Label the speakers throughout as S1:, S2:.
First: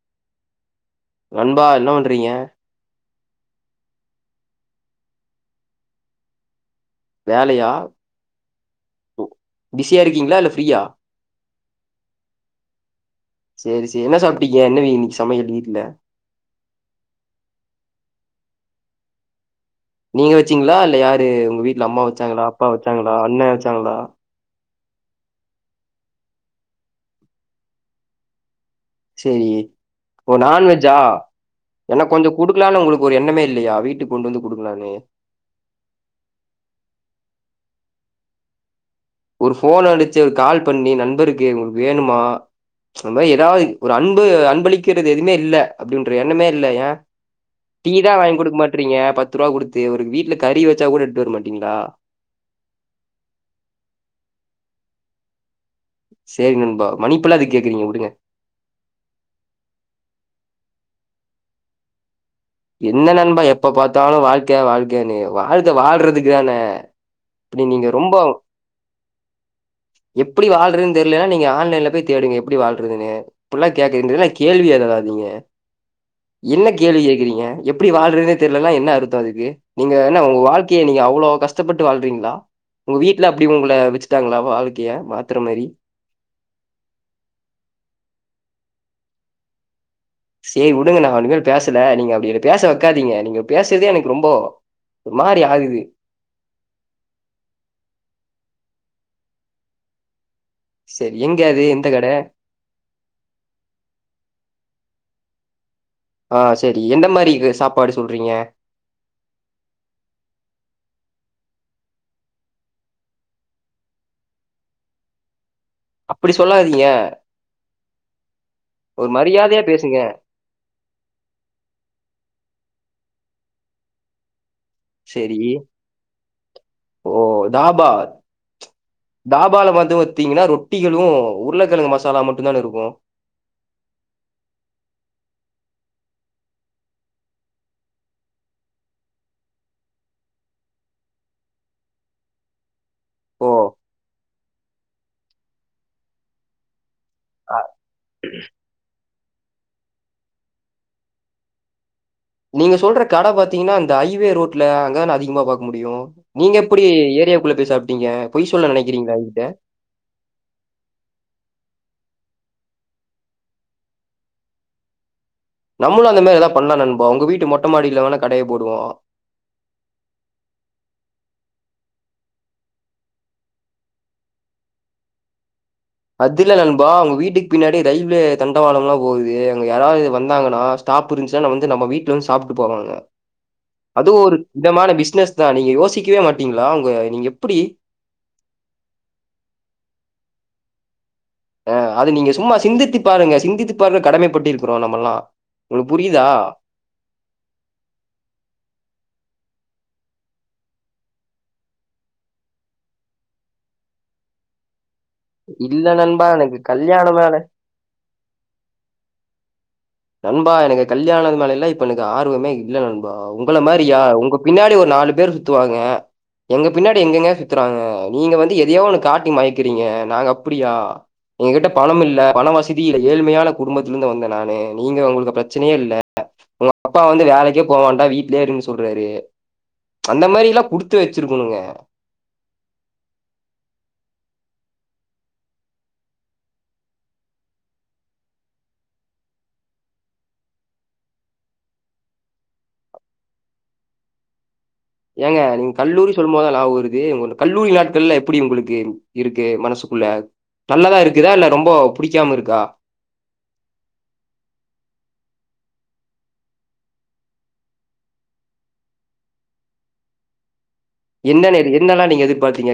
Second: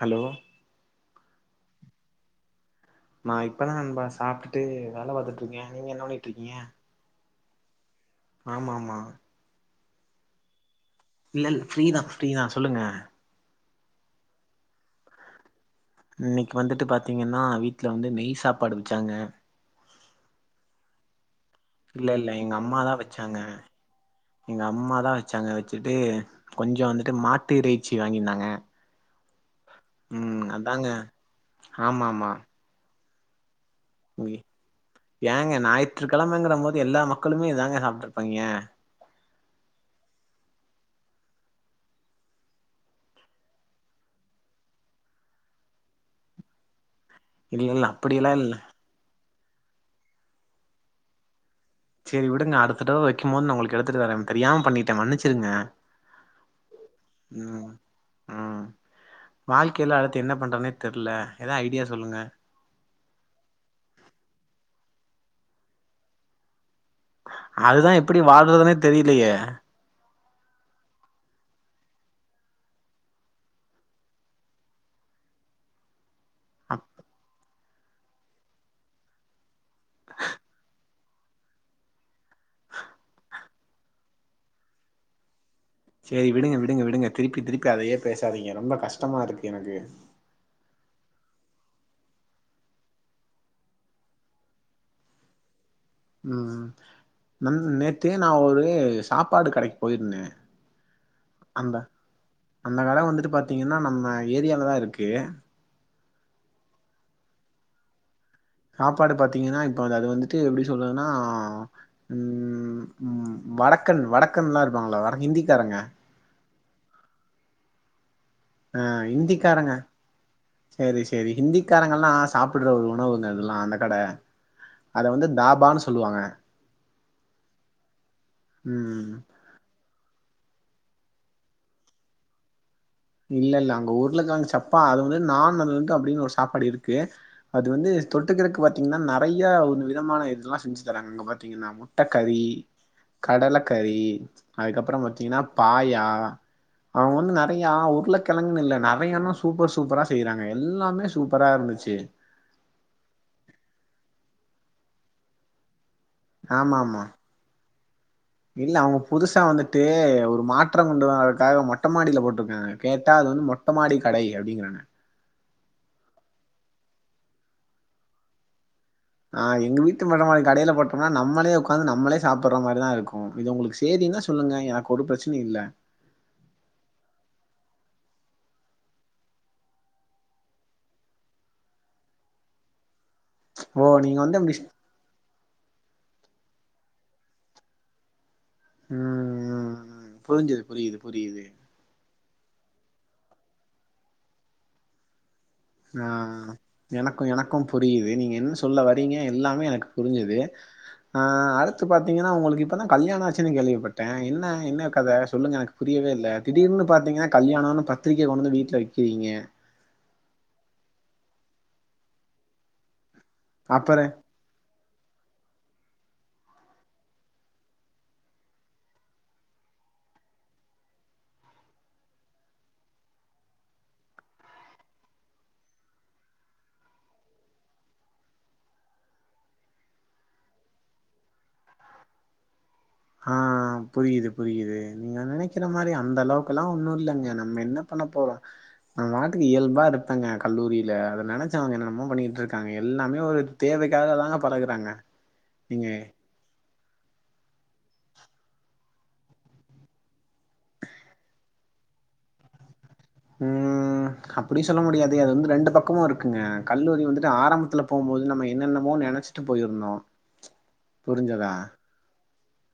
S1: Hello
S2: நண்பா என்ன பண்றீங்க?
S1: நா இப்பதா நண்பா சாப்ட்டுட்டு வேல பாத்துட்ருக்கே. நீங்க என்ன பண்ணிட்ருக்கீங்க?
S2: வேலையா?
S1: ஆமா ஆமா
S2: பிஸியா இருக்கீங்களா இல்ல ஃப்ரீயா?
S1: இல்ல இல்ல ஃப்ரீதா ஃப்ரீதா சொல்லுங்க.
S2: சேரி சேரி என்ன சாப்ட்டீங்க என்ன இன்னக்கி சமையல் வீட்ல
S1: இன்னக்கி வந்துட்டு பாத்திங்கன்னா வீட்ல வந்து நெய் சாப்பாடு வெச்சாங்க.
S2: நீங்க வெச்சீங்களா இல்ல யாரு உங்க வீட்ல அம்மா
S1: இல்ல இல்ல
S2: வெச்சாங்களா
S1: எங்க
S2: அப்பா
S1: அம்மாதா
S2: வெச்சாங்களா
S1: வச்சாங்க
S2: அண்ண வெச்சாங்களா
S1: எங்க அம்மாதா வெச்சாங்க வெச்சுட்டு கொஞ்சோ வந்துட்டு மாட்டு இறைச்சி வாங்கியிருந்தாங்க
S2: செரி ஓ
S1: ம் அதாங்க
S2: நான்வெஜ்ஜா எனக்கு கொஞ்ச குடுக்கலானு உங்களுக் ஒரு எண்ணமே இல்லயா?
S1: வீ ஏங்க ஞாயிற்றுக்கெழமைங்கறம்போது எல்லா மக்களுமே இது தாங்க சாப்ட்ருப்பாய்ங்க
S2: ஒரு ஃபோன் அடிச்சு ஒரு கால் பண்ணி நண்பருக்கு உங்களுக்கு வேணுமா அந்த மாரி ஏதாவது ஒரு அன்பு அன்பளிக்கிறது எதுமே இல்ல அப்டின்ற எண்ணமே இல்ல யேன்
S1: இல்ல இல்ல
S2: டீ தா
S1: அப்படியெல்லா
S2: வாங்கி
S1: இல்ல
S2: குடுக்க மாட்றீங்க பத் து ரூவா குடுத்து ஒரு வீட்ல கறி வச்சா கூட எடுத்துட்டு வரமாட்
S1: சேரி விடுங்க அடுத்த தடவ வைக்கும் போது நா உங்களுக்கு எடுத்துட்டு வரே தெரியாம பண்ணிட்டே மன்னிச்சிருங்க
S2: சரி நண்பா. மன்னிப்பெல்லாம் எதுக்கு
S1: ம்
S2: கேக்குறீங்க? விடுங்க.
S1: ம் ம் வாழ்க்கைல அடுத்து என்ன பண்றதுனே தெ ர்ல எதா ஐடியா சொல்லுங்க
S2: என்ன நண்பா எப்ப பாத்தாலு வாழ்க்க வாழ்க்கனு வாழ்க்க வாழ்றதுக்குதான
S1: அதுதா எப்பிடி வாழ்றதுனே தெரியலயே
S2: எப்பிடி வாழ்றதுன்னு தெரியிலன்னா நீங்க ஆன்லைன்ல போய் தேடுங்க எப்பிடி வாழ்றதுன்னு இப்படிலா கேக்குறேன்ட்டு என்ன கேள்வி கேக்காதீங்க என்ன கேள்வி கே றீங்க எப்பிடி வாழ்றதுனே தெர்லன்னா என்ன அர்த்தோ அதுக்கு நீங்க என்ன உங்க வாழ்க்கைய நீங்க அவ்ளோ கஷ்டப்பட்டு வாழ்றீங்களா உங்க வீட்ல அப்டி உங்கள வெச்சுட்டாங்களா வாழ்க்கைய மாத்துற மாரி
S1: சேரி விடுங்க விடுங்க விடுங்க திருப்பி திருப்பி அதையே பேசாதீங்க ரொம்ப கஷ்டமா இருக்கு எனக்கு
S2: சேரி உடுங்க நா இனிமேல் பேசல நீங்க அப்டி என்ன பேச வைக்காதீங்க நீங்க பேசறதே எனக்கு ரொம்ப ஒரு மாரி ஆகுது
S1: ம் ம் நண் நேத்து நா ஒரு சாப்பாடு கடைக்கு போயிருந்தே
S2: சரி எங்க அது
S1: அந்த
S2: எந்த கட
S1: அந்த கட வந்துட்டு பாத்தீங்கன்னா நம்ம ஏரியாலதா இருக் கு
S2: ஆ சேரி எந்த மாரி இது சாப்பாடு சொல்றீங்க
S1: சாப்பாடு பாத்தீங்கன்னா இப்ப அது அது வந்துட்டு எப்டி சொல்றதுன்னா ம் ம் வடக்கன் வடக்கன்லா இருப்பாங்கல்லோ வடக் ஹிந்திக்காரங்க
S2: அப்பிடி சொல்லாதீங்க
S1: ஆ
S2: ஒரு மரியாதையா
S1: ஹிந்திக்காரங்க
S2: பேசுங்க
S1: சேரி சேரி ஹிந்திக்காரங்கல்லா சாப்புடுற ஒரு உணவுங்க அதெல்லா அந்த கட அத வந்து
S2: சேரி
S1: தாபான்னு சொல்லுவாங்க
S2: ஓ தாபா
S1: ம்
S2: தாபால வந்து பாத்தீங்கன்னா ரொட் குட்டிகளு உருளக்கெழங்கு மசாலா மட்டுந்தான இருக்கு
S1: இல்ல இல்ல அங்க உருளக்கெழங்கு சப்பா அது வந்து நான் வந்ததுலிருந்து அப்டின் ஒரு சாப்பாடு இருக்கு அது வந்து தொட்டுக்கிறதுக்கு பாத்தீங்கன்னா நறையா ஒரு விதமான இதுலா செஞ்சு தராங்க அங்க பாத்தீங்கன்னா முட்ட கறி
S2: ஓ
S1: கடலக்கறி அதுக்கப்றோம் பாத் த்தீங்கன்னா பாயா அவங்க வந்
S2: அ-
S1: யா உருளகெழங்குன் இல்ல நறையானஸ் சூப்பர் சூப்பரா செய்றாங்க எல்லாமே சூப்பரா இருந்துச்சு
S2: நீங்க சொல்ற கட பாத்தீங்கன்னா இந்த ஐவே ரோட்ல அங்கதான அதிகமா பாக்க முடியு நீங்க
S1: ஆமா
S2: எப்டி
S1: ஆமா
S2: ஏரியாக்குள்ள போய் சாப்
S1: இல்ல அவங்க புதுசா வந்துட்டு ஒரு மாற்றம் கொண்டு வதுக்காக மட் மொட்டமாடியில போட்ருக்காங்க கேட்டா அது வந்து மொட்டைமாடி கடை அப்டிங்றாங்க
S2: நம்மளு அந்த மாரி எதாவது பண்லா நண்பா உங்க வீட்டு மொட்ட மாடில வேணா கடைய போடுவோ
S1: ஆ எங்க வீட்டு மொட்டமாடி கடைல போட்டோம்னா நம்மளே உக்காந்து நம்மளே சாப்பற மாரிதா இருக்கு இது உங்களுக்கு சேரின்னா சொல்லுங்க எனக்கு ஒரு பிரச்சனயு இல்ல
S2: அதுல்ல நண்பா உங்க வீட்டுக்கு பின்னாடி ரயில்வே தண்டவாளம்லா போகுது அங்க யாராவது வந்தாங்கன்னா ஸ்டாப் இருந்துச்சுன் நா வந்து நம்ம வீட்ல வந்து சாப்டு போவாங்க
S1: ஓ
S2: அது
S1: நீங்க வந்து
S2: ஒரு
S1: அப்டி
S2: விதமான பிஸ்னஸ் தானே நீங்க யோசி இருக்கவே மாட்டீங்களா உங்க நீங்க எப்டி
S1: ம் ம் ம் புருஞ்சுது புரியுது புரியுது
S2: ஆ அது நீங்கஸ் சும்மா சிந்தித்து பாருங்க சிந்தித்து பார்க்க கடமை பட்டிருக்கோ நாம்மல்லா
S1: ஆ எனக்கு எனக்கும் புரியுது நீங்க என்ன சொல்ல வரீங்க எல்லாம் மே எனக்கு புருஞ்சுது ஆ அடுத்து பாத்தீங்கன்னா உங்களுக்கு இப்பதா கல்யாணோ ஆச்சுனு கேள்விப்பட்ட என்ன என்னக் அத சொல்லுங்க எனக்கு புரியவே
S2: நண்பா
S1: இல்ல
S2: எனக்கு
S1: திடீர்னு
S2: கல்யாணம்
S1: பாத்தீங்கன்னா
S2: மேல
S1: கல்யாணோன் பாத் பத்திரிக்க கொண்டு வந்து வீட்ல வெக்கிறீங்க
S2: நண்பா எனக்கு கல்யாணது மேலலா இப்ப எனக்கு ஆர்வமே இல்ல நண் பா உங்கள
S1: அப்பற
S2: மாரியா உங்க பின்னாடி ஒரு நாலு பேர் சுத்துவாங் ங்க எங்க பின்னாடி எங்கெங்க சுத்துறாங்க நீங்க வந்து எதையோ ஒன்னு காட்டி மயக்குறீங்க நாங்க அப்டியா எங்க கிட்ட பணம் இல்ல பணோ வசதி இல்ல ஏழ்மையான குடும்பத்துல இருந்து வந்த நானு நீங்க உங்களுக்கு பிரச்சனயே இல்ல உங்க அப்பா வந்து வேலைக்கே போவான்டா வீட்லயே இருன் சொல்றாரு அந்த மாரிலா குடுத்து வெச்சுருக்கணுங்க
S1: ஆ புரியுது புரியுது நீங்க நெனைக்கிற மாரி அந்த அளவுக்குலா ஒன்னு இல்லங்க நம்ம என்ன பண்ண போறோ நம்ம பாட்டுக்கு இயல்பா இருப்பங்க கல்லூரியில அத நெனச்சவங்க என்னென்னம்மோ பண்ணிட்டு இருக்காங்க எல்லாமே ஒரு தேவைக்காகதாங்கப்
S2: ஏங்க நீங்க கல்லூரி சொல்லும் போதுதா நியா வருது து உங்க கல்லூரி நாட்கள்லா எப்டி உங்களுக்கு இருக்கு மனசுக்குள்ள நல்லதா இருக்குதா இல்ல ரொம்போ புடிக்காம இருக்கா
S1: ம் அப்டி சொல்ல முடியாது அது வந்து ரெண்டு பக்கமு இருக்குங்க கல்லூரி வந்துட்டு ஆரம்பத்துல போம்போது நம்ம என்னென்னமோ நெனச்சிட்டு போயிருந்தோ புரிஞ்சதா
S2: என்னன இது என்னலாம் நீங்க எதி பாக்றீங்க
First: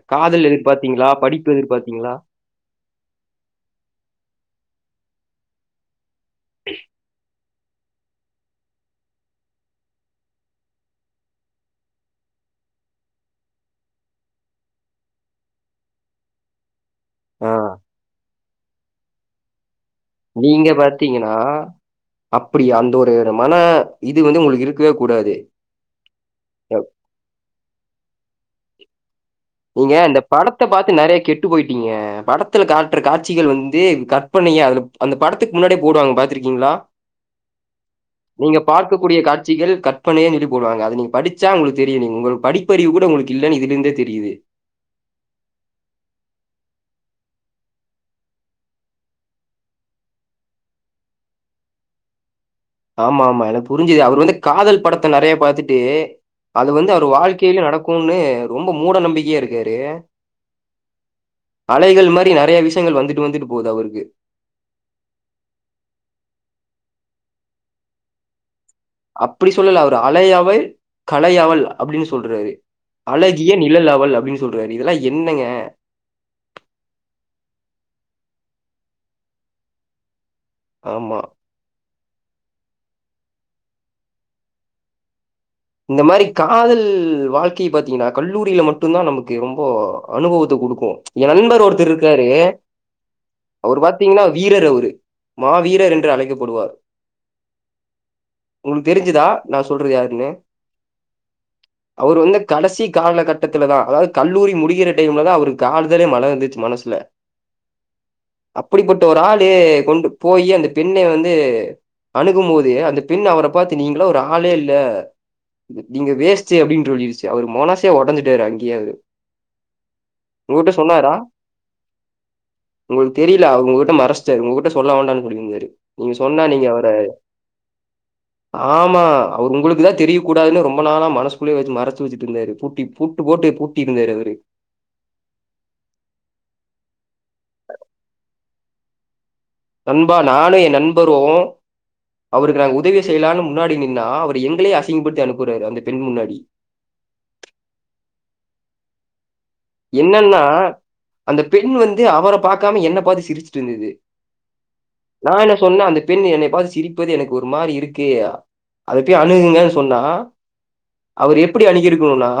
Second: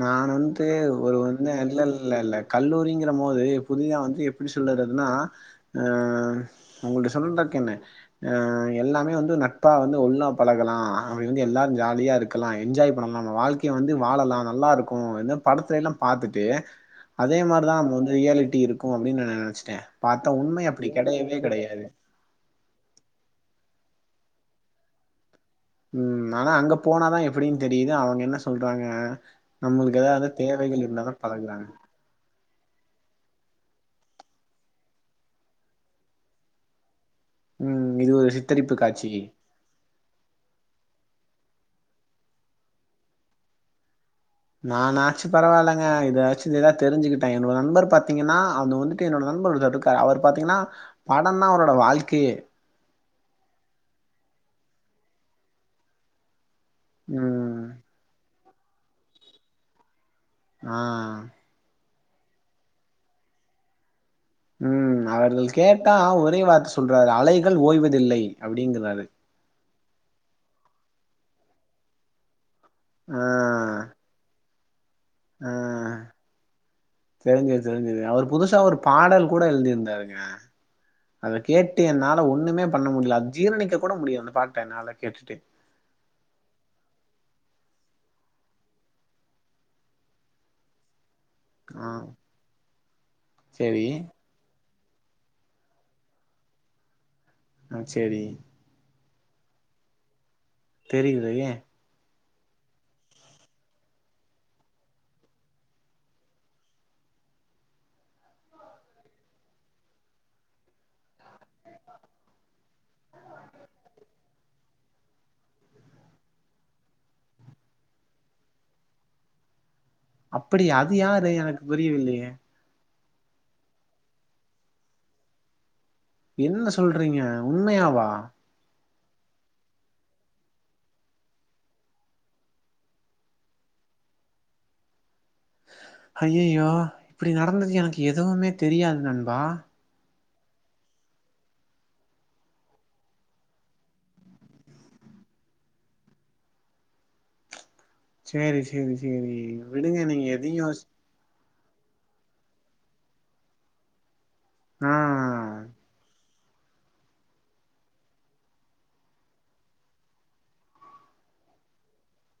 S1: நான் வந்துட்டு ஒரு வந்து
S2: படிப்பு
S1: இல்ல
S2: எதிர்பார்த்தீங்களா?
S1: இல்ல இல்ல கல்லூரிங்கிற போது புதிதா வந்து எப்டி சொல்றதுனா ஆ ஒங்களுடைய சொந் ஆ எல்லாமே வந்து நட்பா வந்து ஒன்னா பழகலா அப்டி வந்து எல்லாரு ஜாலியா இருக்கலா என்ஜாய் பண்ணலா நம்ம வாழ்க்கய வந்து வாழலா நல்லா இருக்கு என்ன படத்தைல எல்லா பாத்துட்டு அதே
S2: ஆ
S1: மாரிதா நம்ம வந்து ரியாலிட்டி இருக்கு அப்டின்னு நெனச்சுட்டே பாத்தா உண்மையா அப்டி கெடயவே கெடயாது
S2: அப்டியா அந்த ஒரு மன இது வந்து உங்களுக்கு இருக்கவே கூடாது
S1: உம் ஆனா அங்க போனாதா எப்டின்னு தெரியுது அவுங்க என்ன சொல்றாங்க
S2: நீங்க
S1: நம்மளுக்கு
S2: அந்த
S1: ஏதாவது
S2: படத்த
S1: தேவைகள்
S2: பாத்து
S1: இருந்தாதா
S2: நெறய கெட்டு
S1: பழகுறாங்க
S2: போயிட்டீங்க படத்ல காட்ற காட்சிகள் வந்து கற்பனையே அதுல அந்த படத்துக்கு முன்னாடியே போடுவாங்க பாத்துருக்கீங்ளா
S1: ம் இது ஒரு
S2: நீங்க
S1: சித்தரிப்பு
S2: பார்க்க
S1: காட்சி
S2: கூடிய காட்சிகள் கற்பனையே அப்டினு போடுவாங்க அது நீ படிச்சா உங்களுக்கு தெரியும் நீங்க உங்க படிப்பறிவு கூட உங்களுக்கு இல்லன்னு இதுலேந்தே தெரியுது
S1: நானாச்சு பரவாயில்லங்க இதாச்சு எதா தெரிஞ்சுக்கிட்டே என்னோட நண்பர் பாத்தீங்கனா அவுங்க வந்துட்டு என்னோட நண்பர் இருக்காரு அவர் பாத்தீங்கனா பட தா அவரோட வாழ்க்கையே
S2: ஆமா ஆமா எனக்கு புரிஞ்சுது அவர் வந்து காதல் படத்த நெறயா பாத்துட்டு அது வந்து அவர்
S1: ம்
S2: வாழ்க்கையிலே நடக்கும்னு ரொம்ப மூட நம்பிக்கையா இருக்காரு
S1: ஆ
S2: அலைகள் மாரி நெறய விஷயங்கள் வந்துட்டு வந்துட்டு போகுது அவருக்கு
S1: உம் அவர்கள் கேட்டா ஒரே வார்த்த சொல்றாரு அலைகள் ஓய்வதில்லை அப்டிங்குறாரு
S2: அப்படி சொல்லல அவர் அலையவள் கலையவள் அப்டின்னு சொல்றாரு
S1: ஆ
S2: அழகிய நிழல் அவள் அப்டின்னு சொ சொல்றாரு இதெல்லாம் என்னங்க?
S1: ஆ தெரிஞ்சுது தெரிஞ்சுது அவர் புதுசா ஒரு பாடல் கூட எழுதி இருந்தாருங்க
S2: ஆமா.
S1: அத கேட்டு என்னால ஒன்னுமே பண்ண முடியல அத ஜீரணிக்க கூட முடியல அந்த பாட்ட என்னால கேட்டுட்டு
S2: இந்த மாரி காதல் வாழ்க்கைய பாத்தீங்கனா கல்லூரில மட்டு தா நமக்கு ரொம்ப அனுபவத்த குடுக்கு என் நண்பர்
S1: ஆ
S2: ஒருத்தர் இருக்காரு அவுரு
S1: சேரி
S2: பாத்தீங்கன்னா வீரர் அவுரு மாவீரர் என்று அழைக்கப்படுவார்
S1: ஆ சேரிங்க
S2: குதா நா சொல்றது யாருன்னு
S1: தெரிலயே
S2: அவுர் வந்து கடசி காலகட்டத்துலதான் அதாவுது கல்லூரி முடிகிற டைம்லதா அவுருக் காதலே மலர்ந்துச்சு மனசுல அப்புடி பட்ட ஒரு ஆளு கொண்டு போயி அந்த பெண்ணை வந்து அணுகும் போது அந்த பெண் அவர பாத்து நீங்கள்லா ஒரு ஆளே இல்ல நீங்க வேஸ்ட்டு அப்டின் சொல்லிருச்சு அவரு மனசே ஒடஞ்சுட்டாரு அங்கயே அவுரு
S1: அப்புடியா அது யாரு எனக்கு புரியவில்லயே
S2: உங்களுக்கு தெரில உங்ககிட்ட மறைச்சுட்டாரு உங்ககுட்ட சொல்ல வேண்டான்னு சொல்லிருந்தாரு
S1: என்ன சொல்றீங்க உண்மையாவா
S2: ஆமா அவுர் உங்களுக்கு தா தெரியு கூடாதுன்னு ரொம்ப நாளா மனசுக்குள்ளயே வச்சு மறைச்சு வச்சுட்டு இருந்தாரு பூட்டி பூட்டு போட்டு பூட்டி இருந்தாரு அவுரு
S1: அய்யுயோ இப்டி நடந்தது எனக் எதுவுமே தெரியாதுனா வா
S2: அப்ப நானு என் நண்பரும் அவுருக்கு நாங்க உதவி செய்யலான் முன்னாடி நின்னா அவரு எங்களயே அசிங்கப்படுத்தி அனுப்புறாரு அந்த பெண் முன்னாடி
S1: சேரி சேரி சேரி விடுங்க நீங்க
S2: என்னன்னா
S1: எதையு யோசி
S2: அந்த பெண் வந்து அவர பாகாம என்ன பாத்து சிரிச்சுட்டு இருந்தது
S1: ஆ
S2: நா என்ன சொன்னே அந்த பெண் என்னக் பாது சிரிப்பது எனக்கு ஒரு மாரி இருக்கு அதபோயி அணுகுங்க சொன்னா அவுர் எப்டி அணுகிருக்கனுனா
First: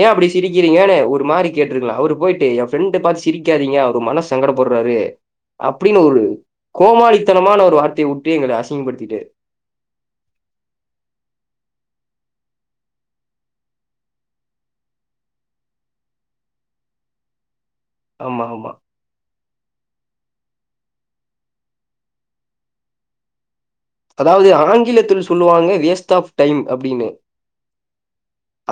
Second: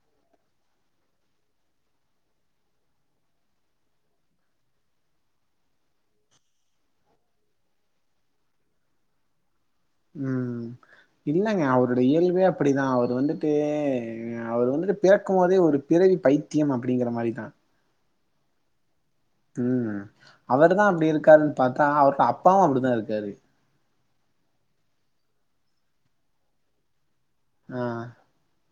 S2: ஏ அப்டி சிரிக்கிரிங்கனு ஒரு மாரி கேட்டுருக்கலாம் அவுரு போயிட்டு ஏ ஃப்ரண்ட பாத்து சிரிக்காதீங்க அவர் மனசு சங்கட படுறாரு அப்டின்னு ஒரு கோமாளித்தனமான ஒரு வார்த்தைய உட்டு எங்கள அசிங்கப்படுத்திட்டாரு
S1: ம் இல்லங்க அவரோட இயல்பே அப்டிதான் அவுரு வந்துட்டு அவுரு வந்துட்டு பிறக்கும் போதே ஒரு பிறவி பைத்தியம் அப்டிங்கிற மாரிதான்
S2: ஆமா ஆமா
S1: ம் அவரு தான் அப்டி இருக்காருன்னு பாத்தா அவரோட அப்பாவும் அப்டிதான் இருக்காரு
S2: அதாவுது ஆங்கிலத்தில் சொல்லுவாங்க வேஸ்ட் ஆஃப் டைம் அப்டின்னு
S1: ஆ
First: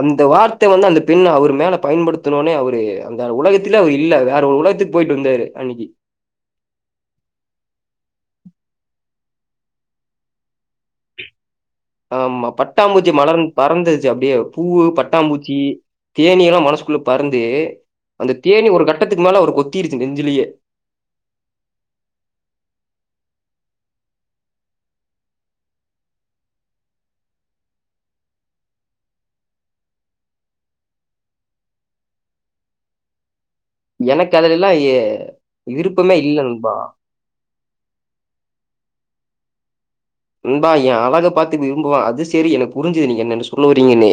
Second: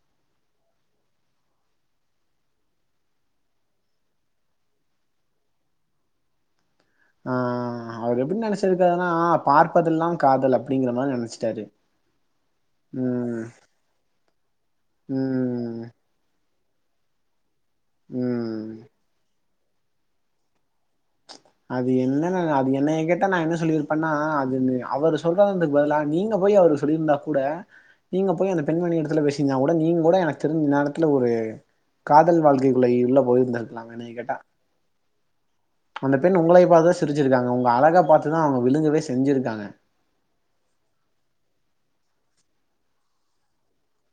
S2: அந்த வார்த்தை வந்து அந்த பெண் அவுர் மேல பயன்படுத்துணோனே அவுரு அந்த உலகத்துலயே அவுரு இல்ல வேற ஒரு உலகத்துக்கு போயிட்டு வந்தாரு அன்னிக்கு
S1: ஆ அவுர் எப்டி நெனைச்சி இருக்காருன்னா பார்ப்பதெல்லா காதல் அப்
S2: ஆமா பட்டாம்பூச்சி மலர்
S1: ம்
S2: பறந்துருச்சு அப்டியே பூவு பட்டாம்பூச்சி
S1: ம்
S2: தேனீ எல்லா மனசு குள்ள பறந்து அந்த
S1: ம்
S2: தேனீ ஒரு கட்டத்துக்கு மேல அவுரு கொத் குத்திருச்சு நெஞ்சுலயே
S1: அது என்னன்ன அது என்னய கேட்டா நா என்ன சொல்லிருப்பேன்னா அது அவரு சொல்றதுக்கு பதிலா நீங்க போய் அவரு சொல்லிருந்தா கூட நீங்க போய் அந்த பெண்மணி எடத்துல பேசந்தா கூட நீங்க கூட எனக்கு தெரிஞ்சு இன்நேரத்துல ஒரு காதல் வாழ்க்கைகுள்ள உள்ள போயிருந்
S2: எனக்கு அதுல எல்லா ஏ
S1: அந்த பெண் உங்களை பார்த்துதா சிரிச்சிருக்காங்க உங்க அழகா பாத்துதா அவுங்க விழுங்கவே சிரி செஞ்சுருக்காங்க
S2: நண்பா எ அழகாக பாத்து விரும்புவா அது சேரி எனக்கு புரிஞ்சது நீங்க என்னன்ன சொல்ல வரீங்கன்னு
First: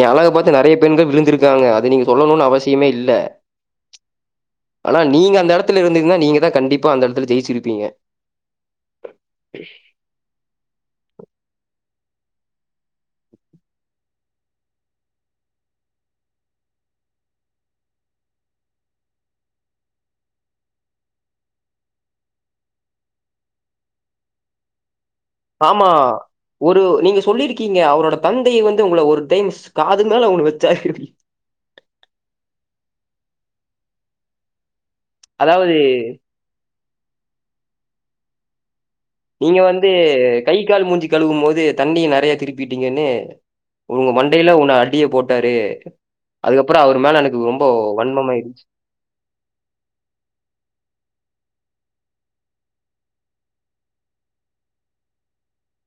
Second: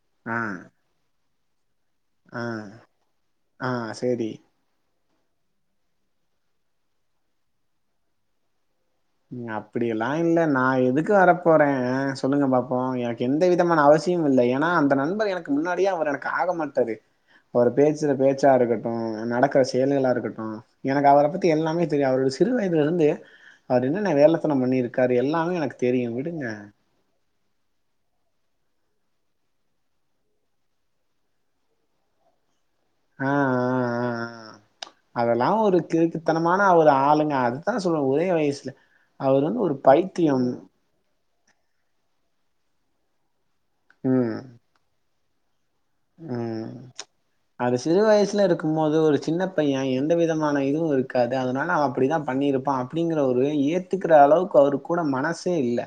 S2: எ அழகா
S1: ஆ
S2: பாத்து நெறய பெண்கள் விழுந்திருக்கு விழுந்திருக்காங்க நீங்க
S1: ஆ
S2: சொல்லணும்னு அவசியமே இல்ல
S1: ஆ சேரி
S2: ஆனா நீங்க அ அந்த இடத்துல இருந்தீங்னா நீங்க தா கண்டிப்பா அந்த இடத்துல ஜெயிச்சிருப்பீங்க
S1: உம் அப்டி எல்லா இல்ல நா எதுக்கு வர போறே சொல்லுங்க பாப்போ எனக்கு எந்த விதமான அவசியமு இல்ல ஏன்னா அந்த நண்பர் எனக்கு முன்னாடியே அவர் எனக்கு ஆக மாட்டாறு அவர் பேசுற பேச்சா இருக்கட்டு நடக்ற செயல்களா இருக்கட்டு எனக்கு அவர பத்தி எல்லாமே தெரியு அவரோடைய சிறு வயதுல இருந்து அவர் என்னன்ன வேலத்தனம் பண்ணிருக்
S2: ஆமா ஒரு நீங்க சொல்லிருக்கீ இருக்கீங்க அவரோட தந்தைய வந்து உங்கள ஒரு டைம் காது மேல ஒன்னு வச்சாரு
S1: ஆ ஆ ஆ ஆ அதெல்லா
S2: அதாவது
S1: ஒரு கிறுக்குதனமான ஒரு ஆ ஆளுங்க அதுதா சொல்லுவேங்க ஒரே வயசு
S2: நீங்க வந்து கை கால் மூஞ்சிக்க கழுவும் போது தண்ணிய நெறய திருப்பிட்டீங்கன்னு உங்க மண்டையில உன் அடிய போட்டு ட்டாரு
S1: உம் அது சிறு வயசுல
S2: வன்மமாயிருச்சு
S1: இருக்கு போது ஒரு சின்ன பைய எந்த விதமான இதுவு இருக்காது அதனால அவ அப்டிதா பண்ணிருப்பா அப்டிங்கிற ஒரு ஏத்துக்கிற அளவுக்கு அவரு கூட மனசே இல்ல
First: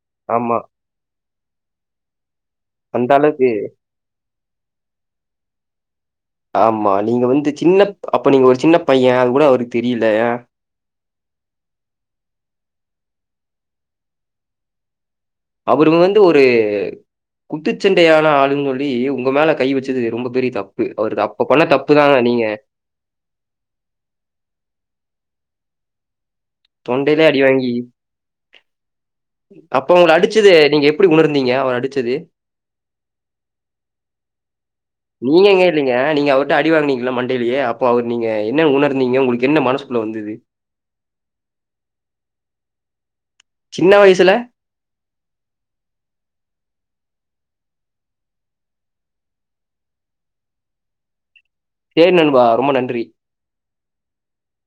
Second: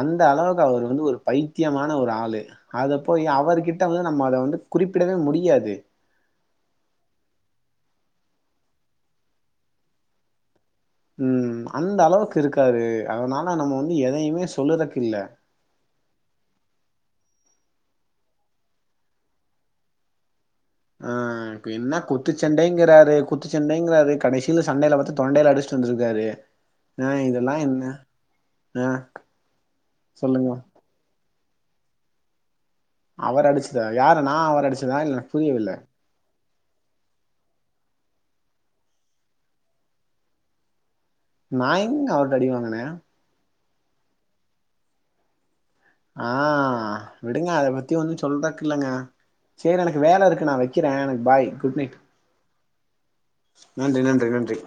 S1: அந்த
S2: ஆமா
S1: அளவுக்கு அவர் வந்து ஒரு பைத்தியமான ஒரு ஆளு அத
S2: அந்த
S1: போய்
S2: அளவுக்கு
S1: அவர்கிட்ட வந்து அத வந்து குறிப்பிடவே முடியாது
S2: ஆமா நீங்க வந்து சின்ன அப்ப நீங்க ஒரு சின்ன பைய அது கூட அவருக்கு தெரியல
S1: உம் அந்த அளவுக்கு இருக்காரு அதனால நம்ம வந்து எதையுமே சொல்லுறக்கு இல்ல
S2: அவருங்க வந்து ஒரு குத்துச்சண்டையான ஆளுன்னு சொல்லி உங்க மேல கை வச்சது ரொம்ப பெரிய தப்பு
S1: ஆ
S2: அவரு அப்ப பண்ண
S1: இப்ப
S2: தப்பு
S1: என்ன
S2: தான். நீங்க
S1: குத்துச்சண்டைங்கிறாரு குத்துச்சண்டைங்கிறாரு கடைசியில சண்டையில பத்தி தொண்டைல அடுச்ட்டு வந்துருக்காரு
S2: தொண்டையிலே அடி வாங்கி
S1: ஆ
S2: அப்ப அவுங்க
S1: சொல்லுங்க
S2: அடிச்சது நீங்க எப்டி உணர் ந்தங்க அவர் அடிச்சது
S1: அவர அடிச்சதா யாரு நா அவர அடிச்சு
S2: நீங்க எங்க இல்லைங்க நீங்க அவரு அடிவாங்கீங்களலாம் மண்டையிலயே அப்போ அவர் நீங்க என்ன உணர்ந்தீங்க உங்களுக்கு என்ன மனசுக்குள்ள வந்தது
S1: நா எங்கக அவர்ட அடிவங்கனே
S2: சின்ன வயசுல
S1: ஆ விடுங்க அத பத்தி ஒன்னு சொல்றதுக்கு இல்லங்க சேரி எனக்கு வேல இருக்கு நா வெக்குறே எனக்கு பாய் குட் நைட்
S2: சரி நண்பா ரொம்ப நன்றி.
S1: நன்றி நன்றி நன்றி